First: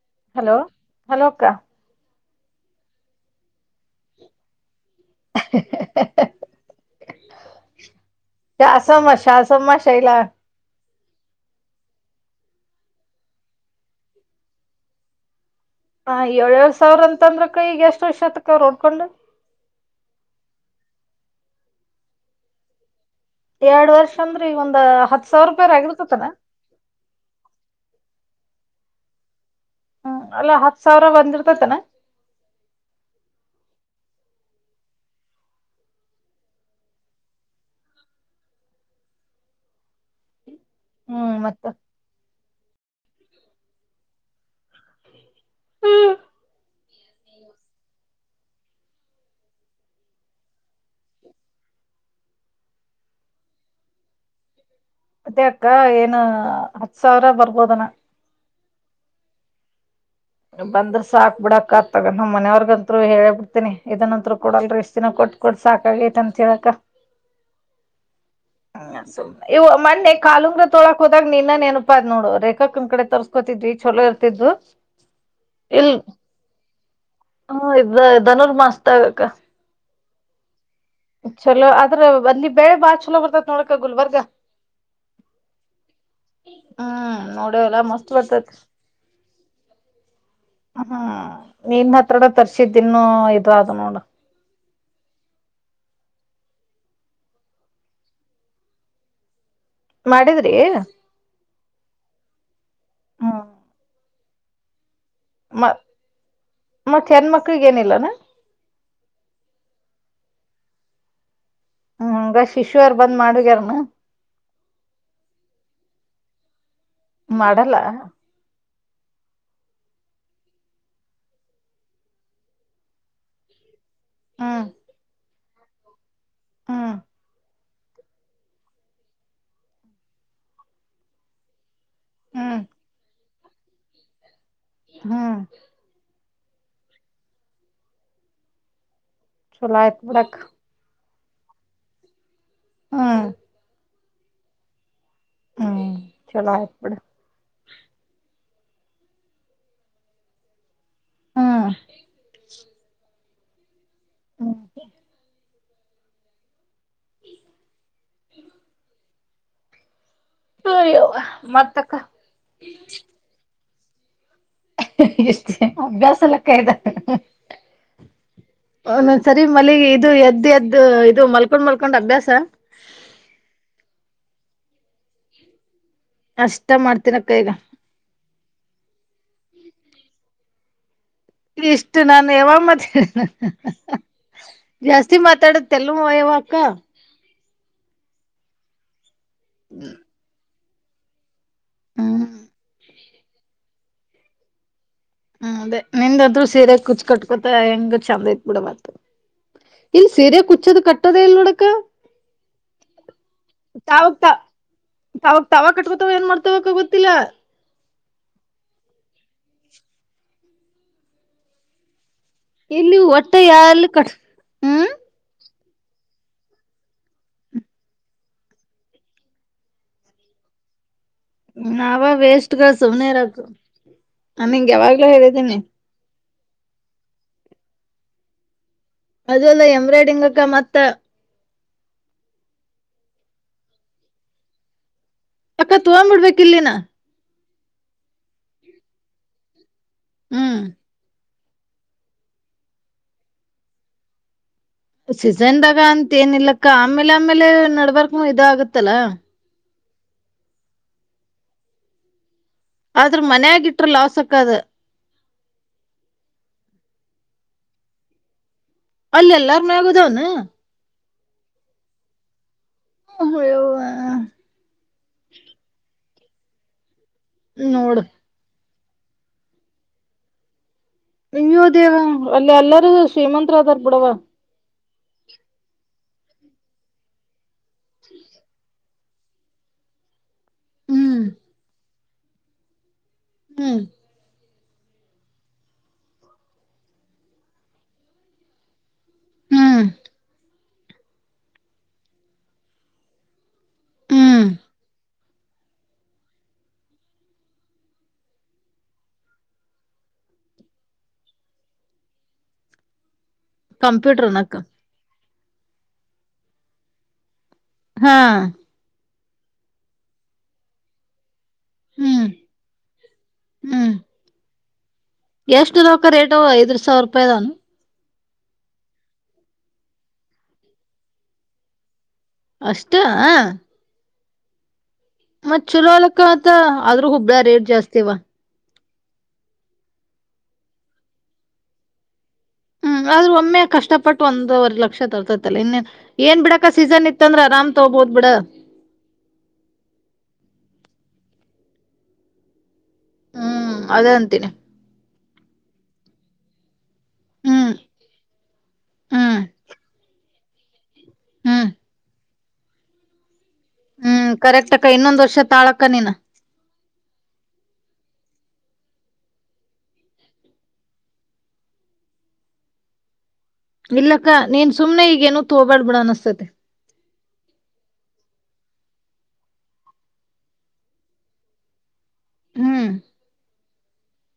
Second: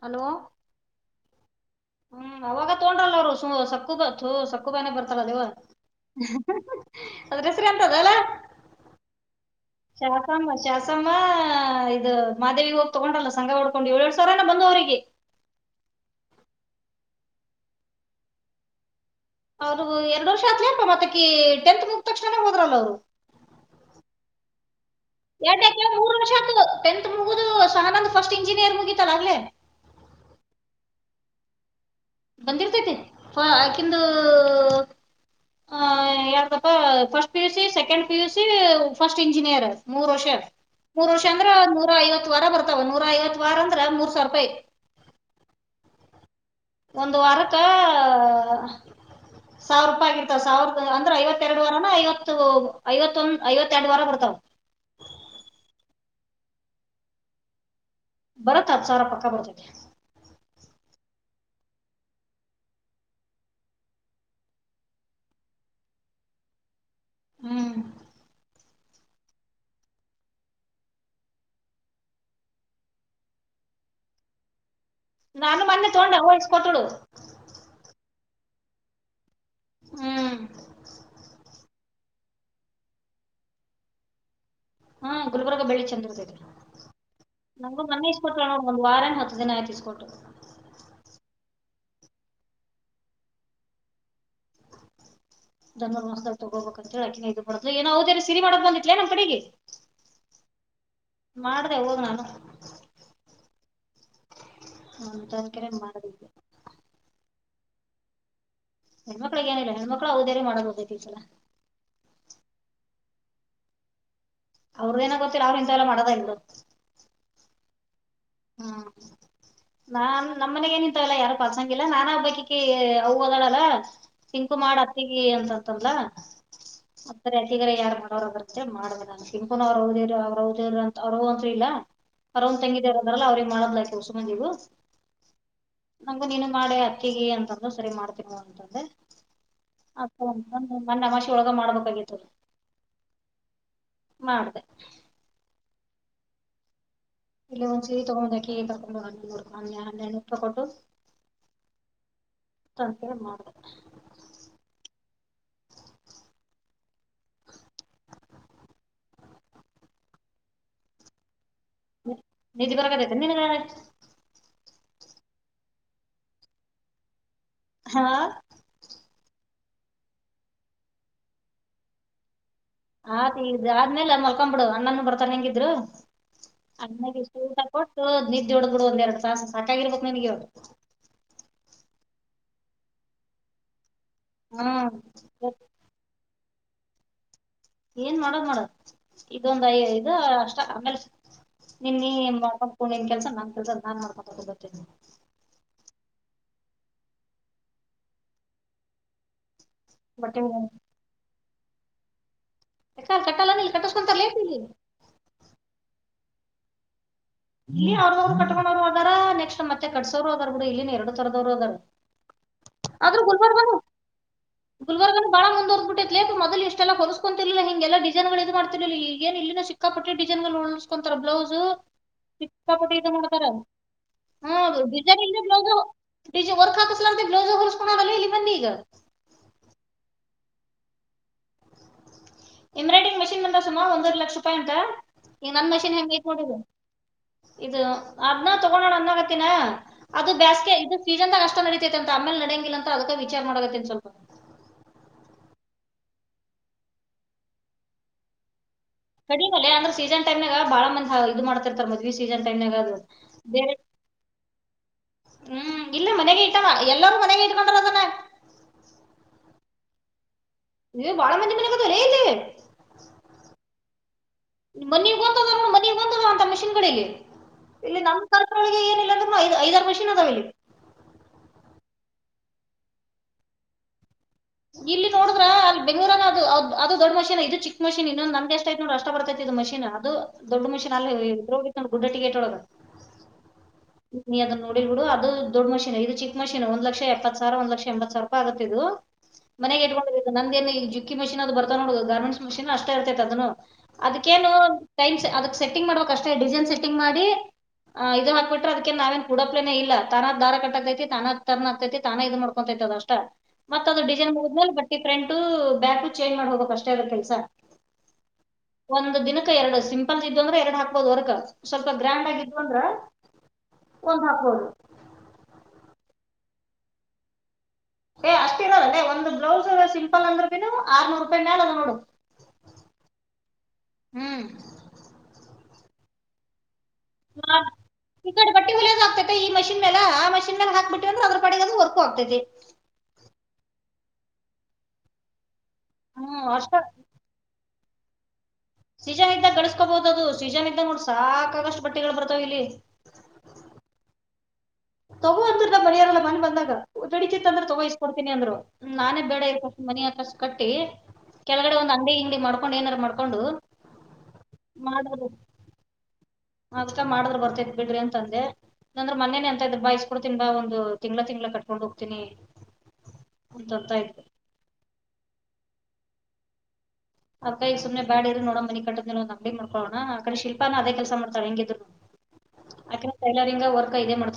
Hello ಹಲೋಕ್ಕ ಹ್ಮ್ ಅವಾಗ ತೊಂಡ್ರಲ್ಲರು ಸಕ್ಕು ಬತ್ತುು ಸು ತುಬನ ಬರ್ತಲ್ಲ ದವು ಅದ್ರ ಹೆಸರು ಅಂತದ ಅಲ್ಲ ಶಾಸಮ್ಮ ಶಾಸಮ್ಮ ಶೈಲಾ ಇದು ಮಾದೇವ ಹೋಗ್ ತಗೊಂಡ್ರಲ್ಲ ಸಂಘ ಹೊಡ್ಕೊಂಡು ಏಳ್ಏಳ್ಡ್ ಸಾವಿರನ ಬಂದ ಅವರಿಗೆ ಹ ಏಳ್ಏಳು ಸಾವಿರ ಅಂತ ಅಂದ್ರಕ್ಕ ಈಗ ಎಷ್ಟ್ ವರ್ಷತ್ತಕ್ಕ ರೋಡ್ಕೊಂಡ್ ಅವರು ಎರಡು ವರ್ಷ ಆತ್ಲಪ್ಪ ಮತ್ತಕಿ ಟೆಂತ್ ಮುಂದ್ ತಕ್ಷಣನೇ ಹೋದ್ರಲ್ಲ ಅವ್ರು ಎರಡ್ ವರ್ಷ ಅಂದ್ರ ಈಗ ಒಂದ್ ಹತ್ ಸಾವಿರ ರೂಪಾಯಿ ಎರಡು ಮೂರು ಆಗಿರ್ತತನ ವರ್ಷ ಆತ ಟೆಂತ್ ಮುಗುದು ಸಾನಂದ ಸ್ಟ್ ಇಂಜಿನಿಯರ್ ಮುಗಿತ ಹ್ಮ್ ಅಲ್ಲಾ ಹತ್ ಸಾವಿರ ಬಂದಿರ್ತೇತನ ಬಂದಿರ್ತೈತಿ ಹಾ ಯಾಕಿಂದು ಹ ಯಾರ್ದಪ್ಪ first P UC second P UC first engineer ಮೂರು ವರ್ಷ ಮೂರ್ ವರ್ಷ ಹ್ಮ್ ಅಂದ್ರ ಮತ್ತ ನೂರಾ ಐವತ್ ವಾರ ಬರ್ತವ ನೂರಾ ಐವತ್ತು ವಾರ ಅಂದ್ರ ಮೂರ್ ಸಾವರ ರೂಪಾಯಿ ಒಂದು ವರಕ್ಕ- ಸಾವಿರ ರೂಪಾಯಿ ಆಗಿರ್ತಾವ ಸಾವಿರ ಅಂದ್ರೆ ಐವತ್ತರಡು ವಾರಾನ ಐವತ್ತು ಐವ ಐವತ್ತೆರಡು ವಾರ ಬರ್ತಾವ [unintelligible] ಮತ್ತೆ ಅಕ್ಕ ಏನು ಹತ್ ಸಾವಿರ ಬರ್ಬೋದನ ಬರತ್ತ ಅತ್ ಸಾರ ಪಕ್ಕ ಬರ್ತದೆ ಬಂದ್ರ ಸಾಕ್ ಬಿಡಕ್ ಆತಗ ನಮ್ಮ ಮನೆಯವರ್ಗಅಂತೂ ಹೇಳಳ್ ಬಿಡ್ತಿನಿ ಇದಂತೂ ಕಡಲ್ ಇಷ್ಟತಿನ ಕೊಟ್ ಕೊಡ್ ಸಾಕಾಗೈತ ಅಂತ ಹೇಳಕ ಹ್ಮ್ ಹ್ಮ ಸು ಇವು ಮೊನ್ನೆ ಕಾಲುಂಗ್ರ ತೊಳಾಕ್ ಹೋದಾಗ ನಿನ್ನನ್ ನನಪ ಅ ನೋಡು ರೇಖಕ್ ನಿ ಕಡೆ ತರ್ಸ್ಕೋತವಿ ಚಲೋ ಇರ್ತಿದ್ದು ನಾನು ಮೊನ್ನೆ ತಗೊಂಡ ವಯಸ್ ಕೊಟ್ಡು ಹ್ಮ ಇದನೂರ್ ಮಾಸ್ತ್ ಆಗಕ್ಕ ಹ್ಮ್ ಚಲೋ ಆದ್ರ ಅಲ್ಲಿ ಬೆಳೆ ಬಾ ಚಲೋ ಬರ್ತತ್ ನೋಡಕ ಗುಲ್ಬರ್ಗ [inaudible] ಹ್ಮ ಗುಲ್ಬುರ್ಗ ಬೆಳ್ಳಿ ಚಂದ್ರದ ಹ್ಮ್ ನೋಡವಲ್ಲ ನಂಗು ಮೊನ್ನೇ ಮಸ್ತ್ ಇಸ್ ಕೊಟಿಣ ಬರ್ತತಿ ಒಂದ್ ವಾರಾನ ಹತ್ತು ದಿನ ಆಯ್ತು ಇಸ್ಕೊಟ್ಟರು ಹ್ಮ್ ನೀನ್ ಹತ್ರಡೆ ತರ್ಸಿದ್ದಿನ್ನುೂ ಇದ್ ಅದು ನೋಡ ಸದ ತಗೋಬೇಕ ಅಂತ ಹೇಳ ಅಕಿನ ಇದು ಬಡೋ ಏವುದೇ ಸ ಸಿರಿ ಮಾಡ ಬಂದಿಲ ನಮ್ಮ ಕಡೆಗೆ ಮಾಡಿದ್ರಿ ಮಾಡ್ರೆ ಹೋಗ ನಾನು ಹ್ಮ್ ಹ್ಮ ತರಕರೆ ಮಾಡಿದ್ದೆ ಗ ಏನಿಲ್ಲ ನ ಹೆಣ್ಮಕ್ಳ ಏನಿಲ್ಲ ಹೆಣ್ಮ ಮಕ್ಳು ಅವವುದೇರಿ ಮಾಡೋದ ಹೋಗ್ತಿ ಸಲ್ಲ ಹ್ಮ ಬ ಶಿಶ್ಯ ಯಾರ್ ಬಂದ್ ಮಾಡಗ್ಯಾರನ ಅವ್ರದಏನ ಗೊತ್ತಿಲ್ಲ ಅವ್ರ ಇಂತೆಲ್ಲ ಮಾಡೋದ ಇ ಮಾಡಲ್ಲ ನಾನ್ ನಮ್ಮ ಮನೆಗ ಏನಿಂತಲ್ಲಾ ಯಾರು ಪಸಂಗ ಇಲ್ಲಾ ನಾನ ಹಬ್ಬಕಿಕ್ಕ ಅವ ಓದಾಡಲ್ಲ ಸಿಂಕು ಹ್ಮ್ ಮಾಡ ಅತ್ತಿಗೆ ಅಂತತ್ತಲ್ಲ ಹ್ಮ್ ಗಾರ ಯಾರಾರ್ ಮಾಡೋರು ಬರ್ತ ಮಾಡ್ಬ ಅಂತ ತಿಕುನ ಅವರು ಹದರು ಅವ್ರರುದರು ಅಂತ ಅವ್ರು ಅಂತರು ಇಲ್ಲ ಹ್ಮ್ ಪರವ್ ತಂಗಿದರದಲ್ಲ ಅವ್ರಿಗೆ ಮಾಡ್ಲಯತ ಸುಮನಜೀವು ಹಾ ನಂಗು ನೀನು ಮಾಡೆ ಅತ್ತಿಗೆ ಅಂತಂದ್ರ ಸರಿ ಮಾಡ್ತೀನ ಅಂತಂದೆ ಚಲೋ ಆಯ್ತ್ ಹ ಬಿಡಕ್ ಮನ್ನಮಾಷಿ ಒಳಗ ಮಾಡ್ಬೇಕಾಗಿತ್ತು ಹ್ಮ ಮಾಡ್ದ ಹ್ಮ್ ಚಲ ಇಲ್ಲಿ ಒಂದ್ ಸ ತೊಗೊಂಡ್ ಹಾಕಿ ತೊಂಡ ಹ ಹೆ ತಕೊಂಡು ಹ್ಮ್ ತಕ ಮಾಡ ಹ ಹ ಅಯ್ಯೋ ಮತ್ತ ನಿಜಿ ಬರಗದಐತೆ ನಿನ್ ಎಷ್ಟೇ ಅಭ್ಯಾಸ ಲೆಕ್ಕ ಇದದೆ ಹಾ ಒಂದೊಂದ್ಸರಿ ಮಲ್ಲಿಗೆ ಇದು ಎದ್ ಎದ್ದ ಇದು ಮಲ್ಕೊಂಡ್ ಮಲ್ಕೊಂಡ್ ಅಭ್ಯಾಸ ಆತ ಆದ್ಮೇಲೆ ಮಲ್ಕೊ್ ಬಿಡು ಅಣ್ಣನ ಬರ್ತಾನ ಹೆಂಗಿದ್ರು ಅಷ್ಟ ಹಾಯ್ ಅನ್ನನು ಬರ್ತಾನೆ ಹೆಂಗಿದ್ರು ಅ ಮಾಡ್ತೀನಕ್ಕ ಎಷ್ಟು ಈಗ ಊಟ ಕೊಟ್ಟು ನಿದ್ದೆ ಹುಡ್ಗೂಡು ಒಂದ್ೆರಡು ಸಾಾಸ [unintelligible] ನಿನಗೆ ಅವರು ಸಾಕಾಗಿರಬೇಕು ನಿನಗೆ ನನ್ಗೆ ಅವರು ಇಷ್ಟು ನಾನು ಯವಮ್ಮತ ಹ್ಮ್ ಜಾಸ್ತಿ ಮಾತಾಡತ್ತೆಲ್ವ ಯವ ಅಕ್ಕ ಏನ್ ಮಾಡದ ಮಾಡದು ಇದೊಂದ್ ಐಐದು ಅಷ್ಟ ಆಮೇಲೆ ಹ್ಮ್ ನಿಮ ಮಾಡ್ಕೊಂಡ ನಿನ್ ಕೆಲ್ಸ ನನ್ ಕೆಲ್ಸ ನಾನ್ ಮಾಡ್ಕೊ ಗೊತ್ತೇ ನೀ ಹ ಅದೇ ನಿಂದಾದ್ರು ಸೀರೆ ಕುಚ್ ಕಟ್ಕೊತ ಹೆಂಗ ಚಂದ ಐತ್ ಬಿಡ ಬತು ಇಲ್ಲಿ ಬಟ್ಟೆ ಸೀರಯ ಕುಚ್ಚದು ಕಟ್ಟದೇ ಇಲ್ಲೋಡಕ್ಕ ಯಾಕ ಅಲ್ ಕಟ್ಟಲ್ಲನ ಇಲ್ಲಿ ತಾವಾಗ ಕಟ್ಟಸ್ಕೊಂತಾರಲೇ ತ ತಾವಾಗ ತಾವ ಕಟ್ಕೊತಾವ ಏನ್ ಮಾಡ್ತವಕ್ ಗೊತ್ತಿಲ್ಲ ಇಲ್ಲಿ ಅವ್ರದವರು ಕಕೋರುದ ನೆಕ್ಸ್ಟ್ ಮತ್ತೆ ಕಟ್ಸೋ್ರು ಅದಾರ ಕೂಡ ಇಲ್ಲಿ ಎರಡು ತರದವ್ರು ಅದಾರ ಇಲ್ಲಿ ಆದ್ರೂ ಒಟ್ಟ ಗುಲ್ಬರ್ಗನು ಯಾರಲ್ಲಿ ಕಟ್ ಹ್ಮ್ ಗುಲ್ಬರ್ಗನ ಬಾಳ ಮುಂದ ಬಿಿತ್ಲ ಮದಲ್ ಇಷ್ಟ ಎಲ್ಲೋಸ್ಕೊಂತರ್ಲಿಲ್ಲ ಹಿಗೆಲ್ಲ ಡಿಸೈನ್ ಇದು ಮಾಡ್ತಿರ್ಿಲ್ಲ ಈ ಏ ಇ ಸಿಕ್ಕಪಟ್ಟ ಿಸೈ ಗಳು ಕೊಂಂತರ ಬ್ಲೌಸು ನಾವ ವೇಸ್ಟ್ ಗಳು ಪಪಟಿ ಸುಮ್ನೆ ಇದು ಇರಕ್ ಮಾಡ್ತಾರ ನಾನ್ ನಿಂಗ್ ಹದು ಯಾವಾಗ್ಲೂ ಬಜಾರ್ ಹೇಳಿದ್ದೀನಿ ಇಲ್ಲಿೋದು ನಿಜ ವರ್ ಕಾ ಬ್ಲೌಸ್ ಹೊಸ್ಕೋಲ್ಲ ಇಲ್ಲಿ ಬನ್ನಿ ಈಗ ಅದು ಅಲ್ಲ ಎಂಬ್ರಾಯ್ಡ್ರಂಗ್ ಅಕ್ಕ ಮತ್ತ ಎಂಬ್ರಾಯಿ್ರಂಗ್ ಮಿನ್ ಬಂದ ಸುಮಾರ ಒಂದವರೆ ಲಕ್ಷ ರೂಾಯಿ ಅಂತ ಈಗ ನನ್ ಅಕ್ಕ ಹೆಂಗ್ ಐತ್ ತೋವಂಬಡ್ಬೇಕಕ್ ನೋಡ್ ಇದು ಇಲ್ಲಿನಾ ಇದು ಅದನ ತಗೊಂಡೋ ಅಂದಗತ್ತಿನ ಅದು ಹ್ಮ್ ಬೇಸ್ಗೆ ಇದು ಫೀಜ ಅಂತ ನಷ್ಟ ನಡೀತೈತೆ ಅಂತ ಆಮೇಲೆ ನಡಂಗಿಲ್ಲ ಅ ಅದಕ್ಕ ವಿಚಾರ ಮಾಡೋೇನ್ ಸ್ವಲ್ಪ ಸೀಿಸನ್ದಾಗ ಅಂತ ಏನ್ ಇಿಲ್ಲಕ್ಕ ಆಮೇಲೆ ಆಮೇಲೆ ನಡ್ಬಾರಕ್ ಇದ ಆಗತ್ತ ಕಡಿಮಲ್ಲ ಅಂದ್ರೆ ಸೀಸನ್ ಟೈಮ್ಾಗ ಬಾಳ ಮಂದ ಇದು ಮಾಡ್ತ ಇರ್ತಾರೆ ಮದ್ವಿ ಸೀ ಆದ್ರ ಮನ್ ಆಗಟ್ರ ಲಾಸ್ಕ್ಕದ ಹ್ಮ್ ಇಲ್ಲ ಮನೆಗೆ ಇಟ್ಟ ಎಲ್ಲರೂ ಮನೆಗೆ ಇಟ್ಕೊಂಡಾರದನ ಅಲ್ಲ ಎಲ್ಲಾರ ಮೇ ಆಗದವ್ನು ಇ ಬಳ ಮಂಜಿ ಬ ಕಲ್ಲಿದೆ ಅಯ್ಯವ್ವ ಮನಂತದ ಮನಂತದಂತ ಮಷೀನ್ ಕಡೆಗೆ ಹ್ಮ್ ನೋಡ ಳಿಗೆ ಏನಿಲ್ಲ ಅಂದ್ರ ಐ ಐದಾರು ಯಂತ್ರ ಅದಾವ ಇಲ್ಲಿ ಅಯ್ಯೋ ದೇವ ಅಲ್ಲಿ ಎಲ್ಲಾರೂ ಶ್ರೀಮಂತರಾದಾರ್ ಬಿಡವ ಇಲ್ಲಿ ನೋಡ್ರ ಅ ಬೆಂಗಳೂರು ಅದು ಅದು ದೊಡ್ ಮಷನ್ ಇದು ಚಿಕ್ ಮಷೀನ್ ಇನ್ನೊ ನಮ್ಗೆಷ್ಟ ಆಯ ನೋ ಅಷ್ಟ ಬರ್ತೈತಿ ಇ ಮಷಿನ್ ಅದು ದೊಡ್ ಮಷೀನ್ ಅಲ್ಲಿ ಹ್ಮ್ ದೋೋಗ ಗುಡ್ಡಟ್ಟಿಗೆೇಟ್ೊಳಗೆ ಹ್ಮ್ ಇನಯ ತನ್ನು ದಡ್ ಬಿಡು ಅದು ದೊಡ್ ಮೀನ್ ಇದು ಚಕ್ಕ ಮೀನ್ ಒಂದ್ ಲಕ್ಷ ಎಪ್ಪತ್ ಸಾವಿರ ಒಂದ ಲಕ್ಷ ಎಂಬತ್ ಸಾವರ ರೂಪಿ ಆಗತ್ತ ಇದು ಮನೆಗ್ ಹ್ಮ್ ಇಕೊಂಡೋಗ ನಂದೇಏ ಈುಕ್ಕಿ ಮಿಷನ್ ಅದು ಬರ್ತಾವ ನೋಡ ಗಾರ್ಮೆಂಟ್ಸ್ ಮಷೀನ್ ಅಷ್ಟ ಇರ್ತೈತೆ ಅದನ್ನು ಹ್ಮ್ ಅದಕ್ಕೇನು ಟೈಮ್ ಅದಕ್ ಸೆಟ್ಟಿಂಗ್ ಮಾಡ್ಬೇಕಕ್ ಅಷ್ಟೇ ಡಿಸೈನ್ ಸೆಟ್ಟಿಂಗ್ ಮಾಡಿ ಆ ಇದು ಹಾಬ ಬಿಟ್ರೆದಕ ನಾವೇನ್ ಕುಡಪ್ಲೇ ಇಲ್ಲ ತಾನ ದಾರ ಕಟ್ಟ ಆತೈತಿ ತಾನ ತನ್ ಆಗ್ತೈತಿ ತಾನ ಇದ್ ಮಾಡ್ಕೊತೈತಿ ತದಷ್ಟ ಮತ್ತತ್ ಅದು ಡಿಸೈನ್ ಕಂಪ್ಯೂಟರ್ನಕ್ಕ ಮಾಡಿದ್ಮೇಲೆ ಬಟ್ಟಿ ಫ್ರಂಟ್ ಬ್ಯಾಕು ಚೇಂಜ್ ಮಾಡ್ ಹೋಗಬೇಕಕ್ ಅಷ್ಟೇ ಅದ ಕೆಲಸ ಹಾ ಒಂದು ದಿನಕ್ಕೆ ಎರಡು ಸಿಂಪಲ್ ಇದ್ದ ಅಂದ್ರೆ ಎರಡ್ ಹಾಕ್ಬೋದುವರ್ಗ ಸ್ವಲ್ಪ ಹ್ಮ್ ಗ್ರ್ಯಾಂಡ್ ಆಗಿದ್ವು ಅಂದ್ರ ಹ್ಮ್ ಒಂದ್ ಹಾಪ್ ಹೋದು ಎಷ್ಟು ರಕ ರೇಟ ಐದ್ ಸಾವಿರ ರೂಪಾಯದನುು ಏ್ ಅಷ್ಟ ಇ ಅದ ಅದೇ ಒಂದು್ ಬ್ಲೌಸ್ ಸಿಂಪಲ್ ಅಂದ್ರೆ ಬಿನು ಆರ್ನೂರು ರೂಪಾಯ ಮಾಲ ಅದ ನೋಡು ಅಷ್ಟ ಹ್ಮ್ ಮತ್ತ್ ಛಲೋಲಕ್ಕ ಆತ ಆದ್ರೂ ಹುಬ್ಳಿಯಗ ರೇಟ್ ಜಾಸ್ತಿವ ಒೇದ ಆಗ್ತೈತಿ ಮಷನ್ ಮ್ಯಾಲ ಆ ಮಷನ್ನ ಮ್ಯಾಲ ಹಾಕ್ಬಿಟ್ಟಿ ಅಂದ್ರ ಅದ್ರ್ ಪಾಡಿಗದು ವರ್ಕ ಆಗ್ತೈತಿ ಹ್ಮ್ ಆದ್ರೂ ಒಮ್ಮೆ ಕಷ್ಟಪಟ್ಟು ಒಂದವರೆ ಲಕ್ಷ ತರ್ತತಿ ಅಲಾ ಏನ್ ಹ್ಮ್ ಬಿಡಾಕ ಅಷ್ಟ ಸೀಸನ್ ಇತ್ತಂದ್ರ ಆರಾಮ್ ತಗೋಬೋದ ಬಿಡ ಸೀಜನ್ ಇದ್ದಾಗ ಗಳಿಸಕೋಬಹುದು ಅದು ಸೀಜನ್ ಇದ್ದಾಗ ನೋಡ ಸಾಕಾಗಷ್ಟು ಬಟ್ಟಿಗಳು ಬರ್ತಾವ ಇಲ್ಲಿ ಹ್ಮ್ ಅದೇ ಅಂತೀನಿ ರ್ತ [unintelligible] ಮರಿ ಹಾರಲ್ಲ ಮನ್ನಿ ಬಂದಾಗ ದುಡಿತಿತ್ ಅಂದ್ರ ಹ್ಮ್ ತಗೋ ಇಸ್ಕೊಡ್ತೀನಿ ಅಂದ್ರ್ ನಾನೇ ಹ್ಮ್ ಬೇಡ ಇರ್ಕಷ್ಟು ಮನಿ ಆಕಷ್ಟು ಕಟ್ಟಿ ಹ್ಮ್ ಕೆಳಗಡೆ ಒಂದು ಅಂಗಡಿ ಗಿಂಗಡಿ ಮಾಡ್ಕೊಂಡು ಏನಾರ ಮಾಡ್ಕೊಂಡು ಹ್ಮ್ ಕರೆಕ್ಟ್ ಅಕ್ಕ ಇನ್ನೊಂದ್ ಮಾಡಿದ್ರು ವರ್ಷ ತಾಳಕ್ಕ ನೀನ ಅದಕ್ಕ ಮಾಡಿದ್ರ ಬರ್ತೈತಿ ಬಿಡ್ರಿ ಅಂತ ಅಂದೆ ನಂದ್ರೆ ಮ ಅಂದ್ರ ಬಾ ಇಸ್ಕೊಡ್ತೀನ್ ಬಾ ಒಂದು ತಿಂಗ್ಳ ತಿಂಗ್ಳ ಕಟ್ಕೊಂಡ್ ಹೋಗ್ತೀನಿ ಅಂತ ಅಂತ ಇದ್ರು ಇಲ್ಲಕ್ಕ ನೀನ್ ಸುಮ್ನೆ ಈಗೇನು ತೋ ಬ್ಯಾಡ ಬಿಡ ಅನಿಸ್ತೇತಿ ಅದಕಗೆ ಸುಮ್ನೆ ಬ್ಯಾಡ ಇರಿ ನೋಡಣ ಮನಿ ಕಟ್ಟತ್ಗೆ ಒಂದು ಅಂಗಡಿ ಮಾಡಕೊಳ್ಳೋಣ ಆ ಕಡೆ ಶಿಲ್ಪಾನು ಅದೇ ಕೆಲಸ ಮಾಡ್ತಳ ಹೆಂಗಿದ್ರುನು ಹ್ಮ್ ಆಕಿನೂ ಟೈಲರಿಂಗ್ ವರ್ಕ್ ಇದೆ ಮಾಡ್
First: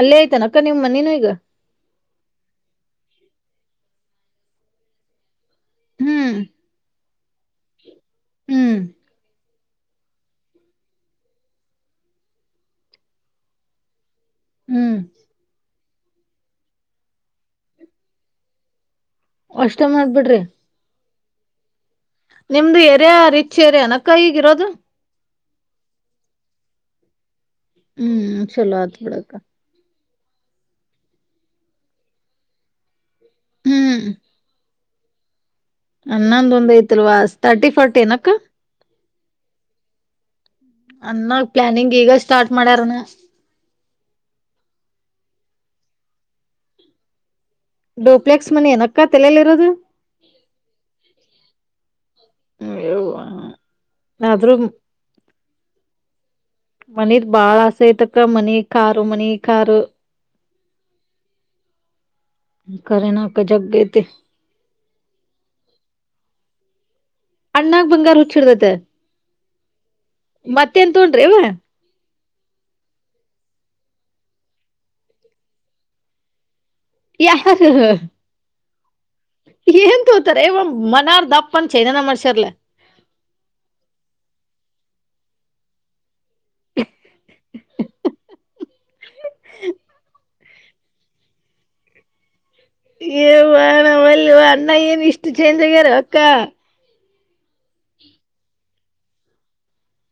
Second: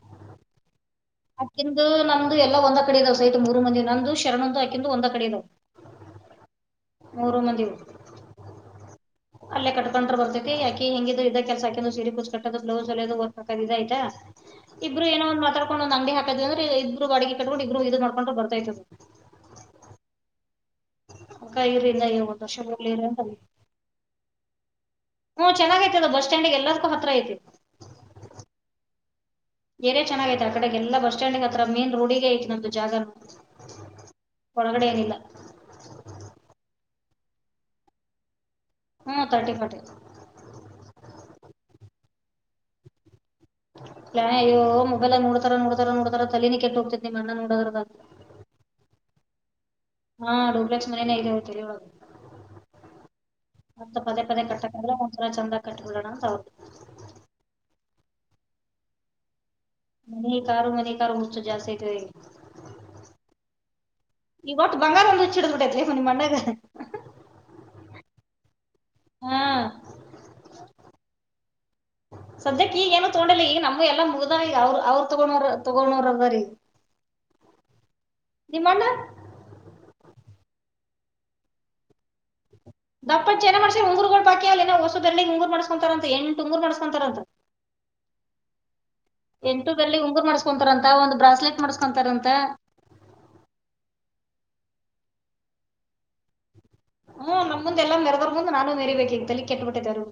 ಅಲ್ಲೇ ಐತೇನಕ್ಕ ನಿಮ್ಮ್ ಮನೀನೂ ಅಕಿಂದು ನಮ್ದು ಎಲ್ಲ ಒಂದ ಕಡೆ ಇದಾವ ಸೈಟ್ ಮೂರು ಮಂದಿವು ನಮ್ದು ಶರಣಂದು ಅಕಿಂದು ಒಂದ ಕಡೆ ಇದಾವ ಹ್ಮ್ ಮೂರು ಮಂದಿವು ಹ್ಮ್ ಅಲ್ಲ ಕಕೊಂಡ್ರ ಬರ್ತೈತಿ ಅಕಿ ಹೆಂಗಿದ್ರು ಇದ ಕೆಲ್ಸ ಅಕಿನೂ ಸೀರಿ ಕುಚ್ ಕಟ್ಟೋದು ಬ್ಲೌಸ್ ಹೊಲಿಯುದು ವರ್ಕ್ ಹಾಕುದು ಇದ ಐತಾ ಹ್ಮ್ ಇಬ್ರು ಏನ ಒಂದ್ ಮಾತಾಡ್ಕೊಂಡು ಒಂದ್ ಅಂಗಡಿ ಹಾಕದ್ವಿ ಅಂದ್ರ ಇಬ್ರು ಬಾಡಗಿ ಕಟಗೊಂಡು ಇಬ್ಬರು ಇದು ಮಾಡ್ಕೊಂಡ್ರ ಬರ್ತಯ್ತಿ ಅಷ್ಟ ಮಾಡ್ಬಿಡ್ರಿ ಅದಕ್ಕ ಇರ್ರಿ ಇನ್ನ ಒಂದ ವರ್ಷ ನಿಮ್ದು ಹೋಗ್ಲಿ ಇರ ಎರಿಯ ರಿಚ್ ಎರಿಯ ಏನಕ್ಕ ಈಗಿರೋದು ಹ್ಮ್ ಚೆನ್ನಾಗ ಐತದ ಬಸ್ಸ್ಟ್ಯಾಂಡಿಗೆ ಎಲ್ಲದಕ್ಕೂ ಹತ್ರ ಐತಿ ಹ್ಮ್ ಚಲೋ ಆತ ಬಿಡಕ್ಕ ಏರಿಯಾ ಚೆನ್ನಾಗೈತೆ ಆಕಡೆಗೆಲ್ಲ ಬಸ್ ಸ್ಟ್ಯಾಂಡ್ಗೆ ಹತ್ರ ಮೇನ್ ರೋಡಿಗೆ ಐತ ನಮ್ದ್ ಜಾಗ ಹ್ಮ್ ಒಳಗಡೆ ಏನಿಲ್ಲ ಅಣ್ಣಂದು ಒಂದ್ ಐತಲ್ವಾ ತರ್ಟಿ ಫೋರ್ಟಿ ಏನಕ್ಕ ಹ್ಮ ಥರ್ಟಿ ಫೋರ್ಟಿ ಅನ್ನೋ ಪ್ಲಾನಿಂಗ್ ಈಗ ಸ್ಟಾರ್ಟ್ ಮಾಡ್ಯಾರನಾ ಪ್ಲಾನ್ ಅಯೋ ಮೊಬೈಲ ನೋಡ್ತಾರ ನೋಡ್ತಾರ ನೋಡ್ತಾರ ತಲಿನ ಕೆಟ್ಟ ಹೋಗ್ತೇತಿ ನಿಮ್ಮ ಅಣ್ಣ ನೋಡದ್ರದಾಗ ಡೂಪ್ಲೆಕ್ಸ್ ಮನೆ ಏನಕ್ಕ ತಲಲಿ ಇರೋದು ಹಾ ಡೂಪ್ಲೆಕ್ಸ್ ಮನೆನೆೇ ಇದೆ ತಲಿ ಒಳಗ ಯವ್ವಾ ಮತ್ತ ಪದೇ ಪದೇ ಆದ್ರೂ ಕಟ್ಟಕ ಆಗಲ್ಲ ಒಂದ್ ಸರಿ ಚಂದಾಗ ಕಟ್ಟಬಿಡೋಣ ಅಂತ ಅವ್ರು ಮನೀದ ಬಾಳ ಆಸೆ ಐತಕ್ಕ ಮನಿ ಕಾರು ಮನಿ ಕಾರ ಮನಿ ಕಾರು ಮನಿ ಕಾರು ಹುಚ್ಚ ಜಾಸ್ತಿ ಐತವ್ರಿಗೆ ಖರೇನಕ್ಕ ಜಗೈತಿ ಬಂಗಾರದೊಂದು ಹುಚ್ ಹಿಡದ್ ಬಿಟ್ಟಾತ್ಲೆ ನಿಮ್ಮ್ ಅಣ್ಣಗ ಅಣ್ಣಾಗ ಬಂಗಾರ ಹುಚ್ಚಿಡದೈತ ಹಾಂ ಮತ್ತೆನ್ ತೊಂಡ್ರಿವ ಸದ್ಯಕ್ಕೆ ಈಗ ಏನು ತಗೊಂಡಿಲ್ಲ ಈಗ ನಮವ್ ಎಲ್ಲಾ ಮುಗದಾವ ಅವರು ಅವ್ರ ತೊಗೋ ತೊಗೋಣರದರ ಈಗ ಯಾರ್ ನಿಮ್ಮ ಅಣ್ಣ ಏನ್ ವ ಮನಾರ್ ದಪ್ಪನ್ ಚೈನಾನಾ ಮಾಡ್ಸಯರಲ ದಪ್ಪನ ಚೈನಾ ಮಾಡಿಸಿದ್ರ ಉಂಗರುಗಳು ಬಾಕಿ ಆವಾ ಅಲ್ಲ ಇನ ಓಸು ದಂಡಿಗೆ ಉಂಗುರು ಮಾಡ್ಸ್ಕೊಂತಾರ ಅಂತ ಎಣ ಎಂಟು ಉಂಗುರ್ ಮಾಡ್ಸಸ್ಕೊಂತಾರಂತ ಎಂಟು ಬೆರಳಿಗೆ ಉಂಗುರ್ ಮಾಡಸ್ಕೊಂತಾರಂತ ಒಂದು ಬ್ರಾಸ್ಲೆಟ್ ಮಾಡ್ಸ್ಕೊಂತಾರಂತ ಏ ಎವ್ವಾ ನಾ ಒಲ್ಲವ ಅನ್ನ ಏನು ಇಷ್ಟ ಚೇಂಜ್ ಆಗ್ಯಾರವ ಅಕ್ಕ ಹ್ಮಞ ನಮ ಮುಂದೆ ಎಲ್ಲಾ ಮೆರೆದರ್ ಮುಂದೆ ನಾನೂ ಮೆರಿ ಬಬೇಕು ಈಗ ತಲ್ಲಿ ಕೆಟ್ಟಬಿಟ್ಟಿದರು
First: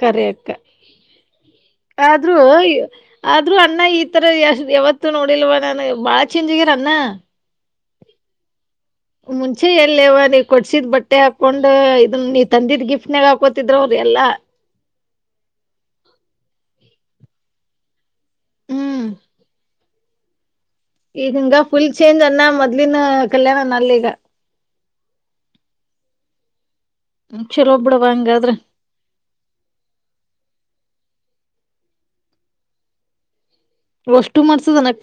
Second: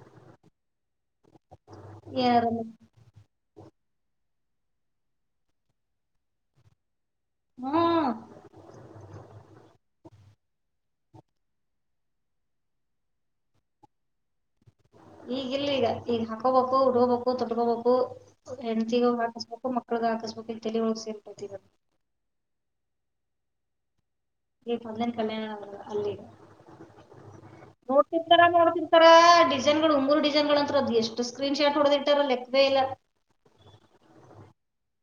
ಕರಿ ಅಕ್ಕ ಆದ್ರೂ ಯಾರ್ ಆದ್ರೂ ಅಣ್ಣ ಈ ತರ ಎಷ್ಟ ಯಾವತ್ತು ನೋಡಿಲ್ವ ನನ್ ಬಾಳ ಚೇಂ್ ಆಗ್ಯರ ಅನ್ನ ಹ್ಮ್ ಮುಂಚೆ ಎಲ್ಲ ಇವ ನೀ ಕೊಡ್ಸಿದ್ ಬಟ್ಟೆ ಹಾಕೊಂಡ್ ಇದನ್ ನೀ ತಂದಿದ್ ಗಿಫ್ಟ್ ನಾಗ ಹಾಕೋತಿದ್ರ ಅವ್ರೀ ಎಲ್ಲ ಈಗ ಇಲ್ಲ ಈಗ ಈಗ ಹಾಕೋಬೇಕು ಉಡ್ಕೋಬೇಕು ತೊಟ್ಕೋಬೇಕು ಎಂಡಿಗ ಹಾಕಸ್ಬೇಕು ಮಕ್ಳಗ ಹಕಸ್ಬೇಕು ಈಗಿಂಗ ಫುಲ್ ಚೇಂಜ್ ಅನ್ನ ಮೊದ್ಿನ ಕಲ್ಯಾಣ ಅನ್ನ ಅಲ್ಲಿ ಈಗ ಈಂದಿನ ಕಲ್ಯಾಣ ಅಲ್ಲಿ ಚಲೋ ಬಿಡವ್ವ ನೋಡ್ತಿರ್ತಾರ ಹಂಗಾದ್ರ ನೋಡ್ತಿರ್ತಾರ ಡಿಸೈನ್ ಗಳು ಉಂಗುರು ಡಿಸೈನ್ ಗಳು ಅಂತರ ಅದು್ ಎಷ್ಟು ಸ್ಕ್ರೀನ್ ಶಾಟ್ ಹೊಡದಿ ಇಟ್ಟಾರ ಲೆಕ್ಕದೇ ಇಲ್ಲ ಕಷ್ಟು ಮಾಡ್ಸ ನನಕ್ಕೆ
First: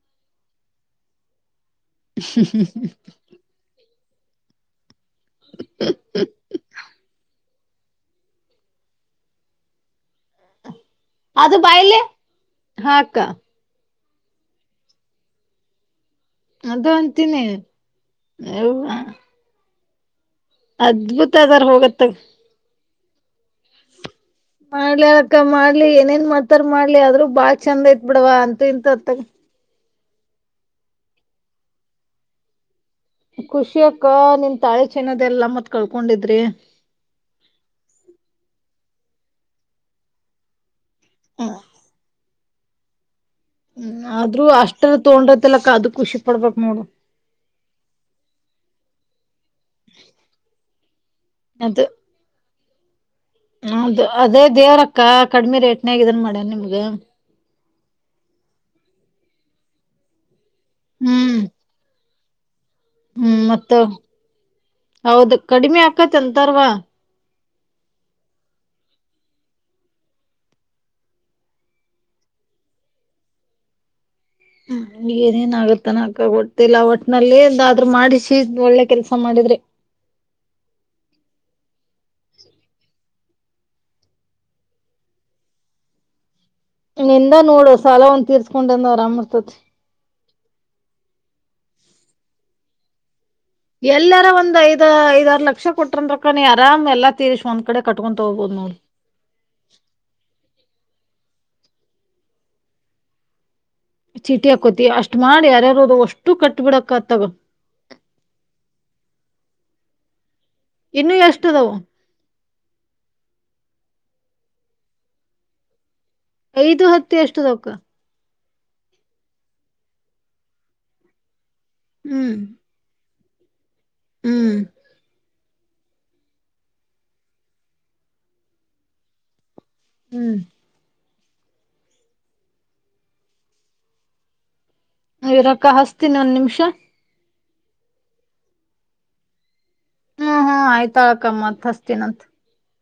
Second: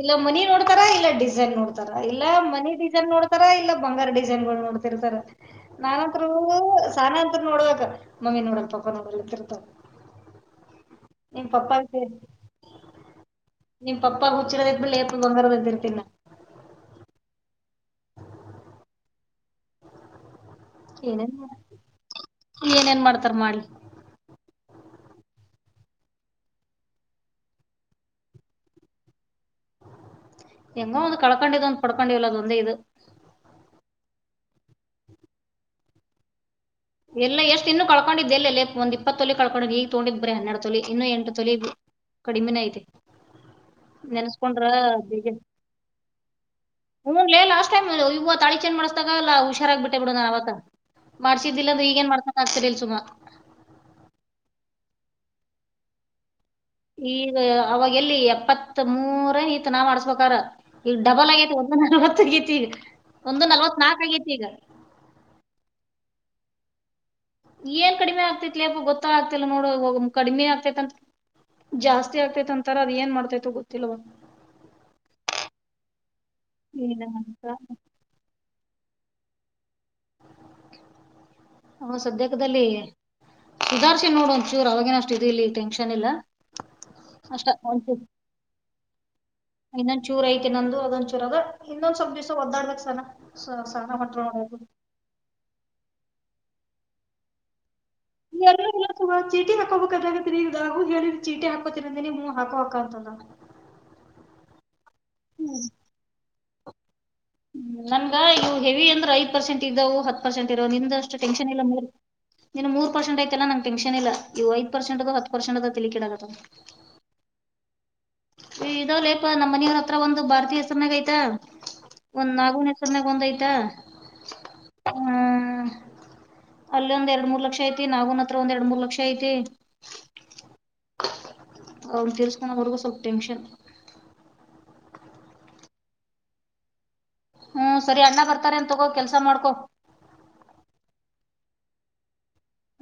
ಇಲ್ಲ ಮನಿ ನೋಡ್ತಾರಾ ಇಲ್ಲ ಡಿಸೈನ್ ನೋಡ್ತಾರ ಇಲ್ಲ ಮನಿ ಡಿಸೈನ್ ನೋಡ್ತಾರ ಇಲ್ಲ ಬಂಗಾರ ಡಿಸೈನ್ ನೋಡ್ತಿರ್ತಾರೆ ನಾನತ್ರರು ಸ ನೋಡುವಾಗ ಮಮ್ಮಿ ನೋಡ ಪಾಪ ನೋಡಲ್ಲ ಇತ್ತರ್ತ ಅದು ಬಾಯಲೆ ಹಾಕ್ಕ ನಿಮ ಪಪ್ಪ ಹುಚ್ಚಿೋದ ಇದ್ಮಳಿ ಬಂಗರದ್ದ ಇರ್ತಿಲ್ಲ ಅದು ಅಂತೀನಿ ಹ ಅದ್ಭುತ ಅದಾರ ಹೋಗತ್ತ ಮಾಡತರ್ ಮಾಡಿ ಮಾಡ್ಲಿ ಅಕ್ಕ ಮಾಡ್ಲಿ ಏನೇನ್ ಮಾತಾರ್ ಮಾಡ್ಲಿ ಆದ್ೂ ಬಾಳ ಚಂದ ಯತ್ ಬಿಡವ ಅಂತ ಇಂತ ಅತ್ತಗ ಎಂಗೋ ಒಂದು ಕಡಕೊಂಡದ ಒಂದು ಪಡಕೊಂಡೀಲ್ಲ ಅದು ಒಂದೇ ಇದು ಖುಷಿಯಕ್ಕ ನಿನ್ ತಾಳೆ ಚೆನ್ನದ ಎಲ್ಲ ಮತ್ ಕಳ್ಕೊಂಡಿದ್ರಿ ಇಪ್ಪತ್ತೊಲೆ ಕಳ್ಕೊಂಡ ಈಗ ತಗೊಂಡಿದ್ ಬ್ರ ಹನ್ನೆರಡು ತೊಲಿ ಇನ್ನು ಎಟು ತೊಲಿ ಕಡಿಮೆ ಐತೆ ಹ್ಮ್ ಆದ್ರೂ ನೆನೆಸ್ಕೊಂಡ್ರ ಅಷ್ಟರ ತಗೊಂಡತಲಕ್ಕ ಅದು ಖುಷಿ ಪಡ್ಬೇಕ್ ನೋಡು ಮೂನ್ಲೇ ಲಾಸ್ ಇವು ತಾಿ ಚೆಜ್ ಮಾಡಸಾಗಲ್ಲ ಹುಷಾರಾಗ ಬಿಟ್ಟೆ ಬಿಡ ನ ಅವ ಿದ್ದಿಲ್ಲ ಅ್ರೆ ಈಗಏನ್ ಮಾಡ್ತನ್ ಆಗ್ತತಿರಿಲ್ಲ ಸುಾ ಹದು ಅದೇ ದೇವ್ರಕ್ಕ ಕಡಿ್ಮಿ ರೇಟ್ನಯಾಗ ಇದನ್ ಮಾಡ್ಯ ನಿಮ್ದ ಈಗ ಅವಾಗ ಎಲ್ಲಿ ಎಪ್ಪತ್ ಮೂೂರ ಇತ್ ನಾವ್ ಮಾಡಸ್ಬೇಕಾರ ಇಲ್ಲಿ ಡಬಲ್ ಹ್ಮ್ ಆಗೈತಿ ಒಂದವತ್ತು ತಗೈತಿ ಹ್ಮ್ ಮತ್ತ ಹೌದ ಕಡಿಮೆ ಆಾಕತ್ಂತಾರವಾ ಏನ್ ಕಡಿಮೆ ಆಗ್ತತಿತ್ಲಪ ಗೊತ್ತಾ ಆಗ್ತಿಲ್ಲ ನೋಡ ಹೋಗ ಕಡಿಮೆ ಆಗ್ತೈತ್ಂತ ಜಾಸ್ತಿ ಆಗ್ತೈತ್ ಅಂತಾರ ಅದ್ ಏನ್ ಮಾಡ್ತೈತೋ ಗೊತ್ತಿಲ್ಲವ ಹ್ಮ ಏನೇಏನ್ ಆಗತ್ತನ ಅಕ್ಕ ಗೊತಿಲ್ಲ ಒಟ್ಟನಲ್ಲಿಾದ್ರರು ಮಾಡಿಸಿ ಒಳ್ಳೆ ಕೆಲ್ಸ ಸ ಮಾಡಿದ್ರಿ ಹ ಸದ್ಯಕದಲ್ಲಿ ಸುಧಾರ್ಶನ್ ನೋಡಂಚೂರ್ ಅವಾಗಿೇನ ಅಷ್ಟ ಇದು ಇಲ್ಲಿ ಟೆನ್ಷನ್ ಇಲ್ಲ ಂದ ಅಷ್ಟ ನೋಡು ಸಾಲ ಒಂದ ತೀರ್ಸ್ಕೊಂಡಂದು ಆರಾಮರ್ತತಿ ಇನ್ನೊ್ ಚೂರ್ ಐತಿ ನಂದು ಅದೊಂದ್ ಚೂರ್ದ ಇನ್ನೊಂದ್ವಪ್ ದಿವ್ಸ ಒದ್ದಾಡ್ಬೇಕಕ್ ಸನ ಸಹನ ಹೊಂಟ್ರ್ ಎಲ್ಲಾರ ನೋಡ್ ಒಂದ್ ಅದು. ಐದ್ ಐದಾರ ಲಕ್ಷ ಕೊಟ್ರಂದ್ರಕ್ಕ ನೀ ಆರಾಮ್ ಎಲ್ಲ ತೀರಿಸಿ ಒಂದ್ ಕಡೆ ಕಟ್ಕೊಂತ ಹೋಗ್ಬೋದು ನೋಡು ಎಲ್ಲು ಚೀಟಿ ಹಾಕೋಬೇಕ್ರ ತಿಗ ಹೇಳಿದ ಚೀಟಿ ಹಾಕೋತಿರಂದೇ ನೀ್ವ ಹಾಕೋಕ ಅಂತಂದ ಚೀಟಿ ಹಾಕೋತಿ ಅಷ್ಟ್ ಮಾಡಿ ಯಾರ್ಯಾರೋದು ಅಷ್ಟು ಕಟ್ ಬಿಡಕ ಹ್ಮ ನನ್ಗ ಇವು ಹೆವಿ ಅಂದ್ರ ಐ್ ಪರ್ಸೆಂಟ್ ಇದ್ದವು ಹತ್ತು ಪರ್ಸೆಂಟ್ ಇರೋ ಇನ್ನು ನಿಮ್ದಷ್ಟು ಎಷ್ಟ ಟೆನ್ಷನ್ ಇಲ್ಲೆ ಅದಾವ ನೀನ್ ಮೂ ಪರ್ಸೆಟ್ ಐಲ್ಲ ನಂ ಟನ್ ಇವುಐ ಪರ್ಸಂಟ ಹತ್ತು ಪಸೆಟದ ತಿಲಿಿಡ ಐದು ಹತ್ತಿ ಎಷ್ಟು ತಕ್ಕ ಇದಾವಲ್ಲೇಪ ನಮ್ಮ ಮನಿಯವ್ರ ಹತ್ರ ಒಂದು ಭಾರತೀಯ ಹೆಸರನಾಗ ಆಯ್ತಾ ಒಂದ್ ಹ್ಮ್ ನಾಗನ ಹೆಸರ್ನಾಗ ಒಂದ್ಯ್ತಾ ಹ್ಮ್ ಹ್ಮ ಅಲ್ಲಿ ಒಂದ್ ಎರಡ್ ಮೂರ್ ಲಕ್ಷ ಐತಿ ನಾವುನ್ ಹತ್ರ ಒಂದ್ ಎರಡ್ ಮೂರ್ ಲಕ್ಷ ಐತಿ ಹ್ಮ್ ಅವ್ರು ತರ್ಸ್ಕೊಂಡ ಹೊರೆಗೂ ಸ್ವಲ್ಪ ಟೆನ್ಷನ್ ಇರಕ್ಕ ಹಸ್ತೀನಿ ಒಂದ್ ನಿಮಿಷ ಹ್ಮ್ ಸರಿ ಅಣ್ಣ ಬರ್ತಾರ ಅನ್ ತಗೋ ಕೆಲ್ಸ ಮಾಡ್ಕೊ ಹ್ಮ್ ಹ್ಮ್ ಆಯ್ತಾ ಅಳಕ್ಕಮ್ಮತ್ ಹಸ್ತನಂತ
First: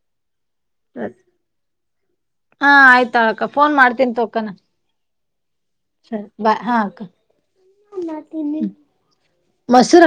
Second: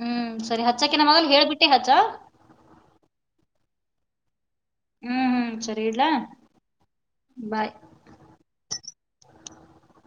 ಹ್ಮ್ ಸರಿ ಹಚ್ಚಾಕ ನ ಮಗಲ್ಲಿ ಹೇಳ್ಬಿಟ್ಟೆ ಹಚ್ಚ ಹಾ ಆಯ್ತಾಳಕ್ಕ ಫೋನ್ ಮಾಡ್ತೀನಿ ತೋಕನ ಹ್ಮ್ ಹ್ಮ್ ಸರಿ ಬಾಯ್ ಹಾ ಬಾಯ್. ಮಸೂರ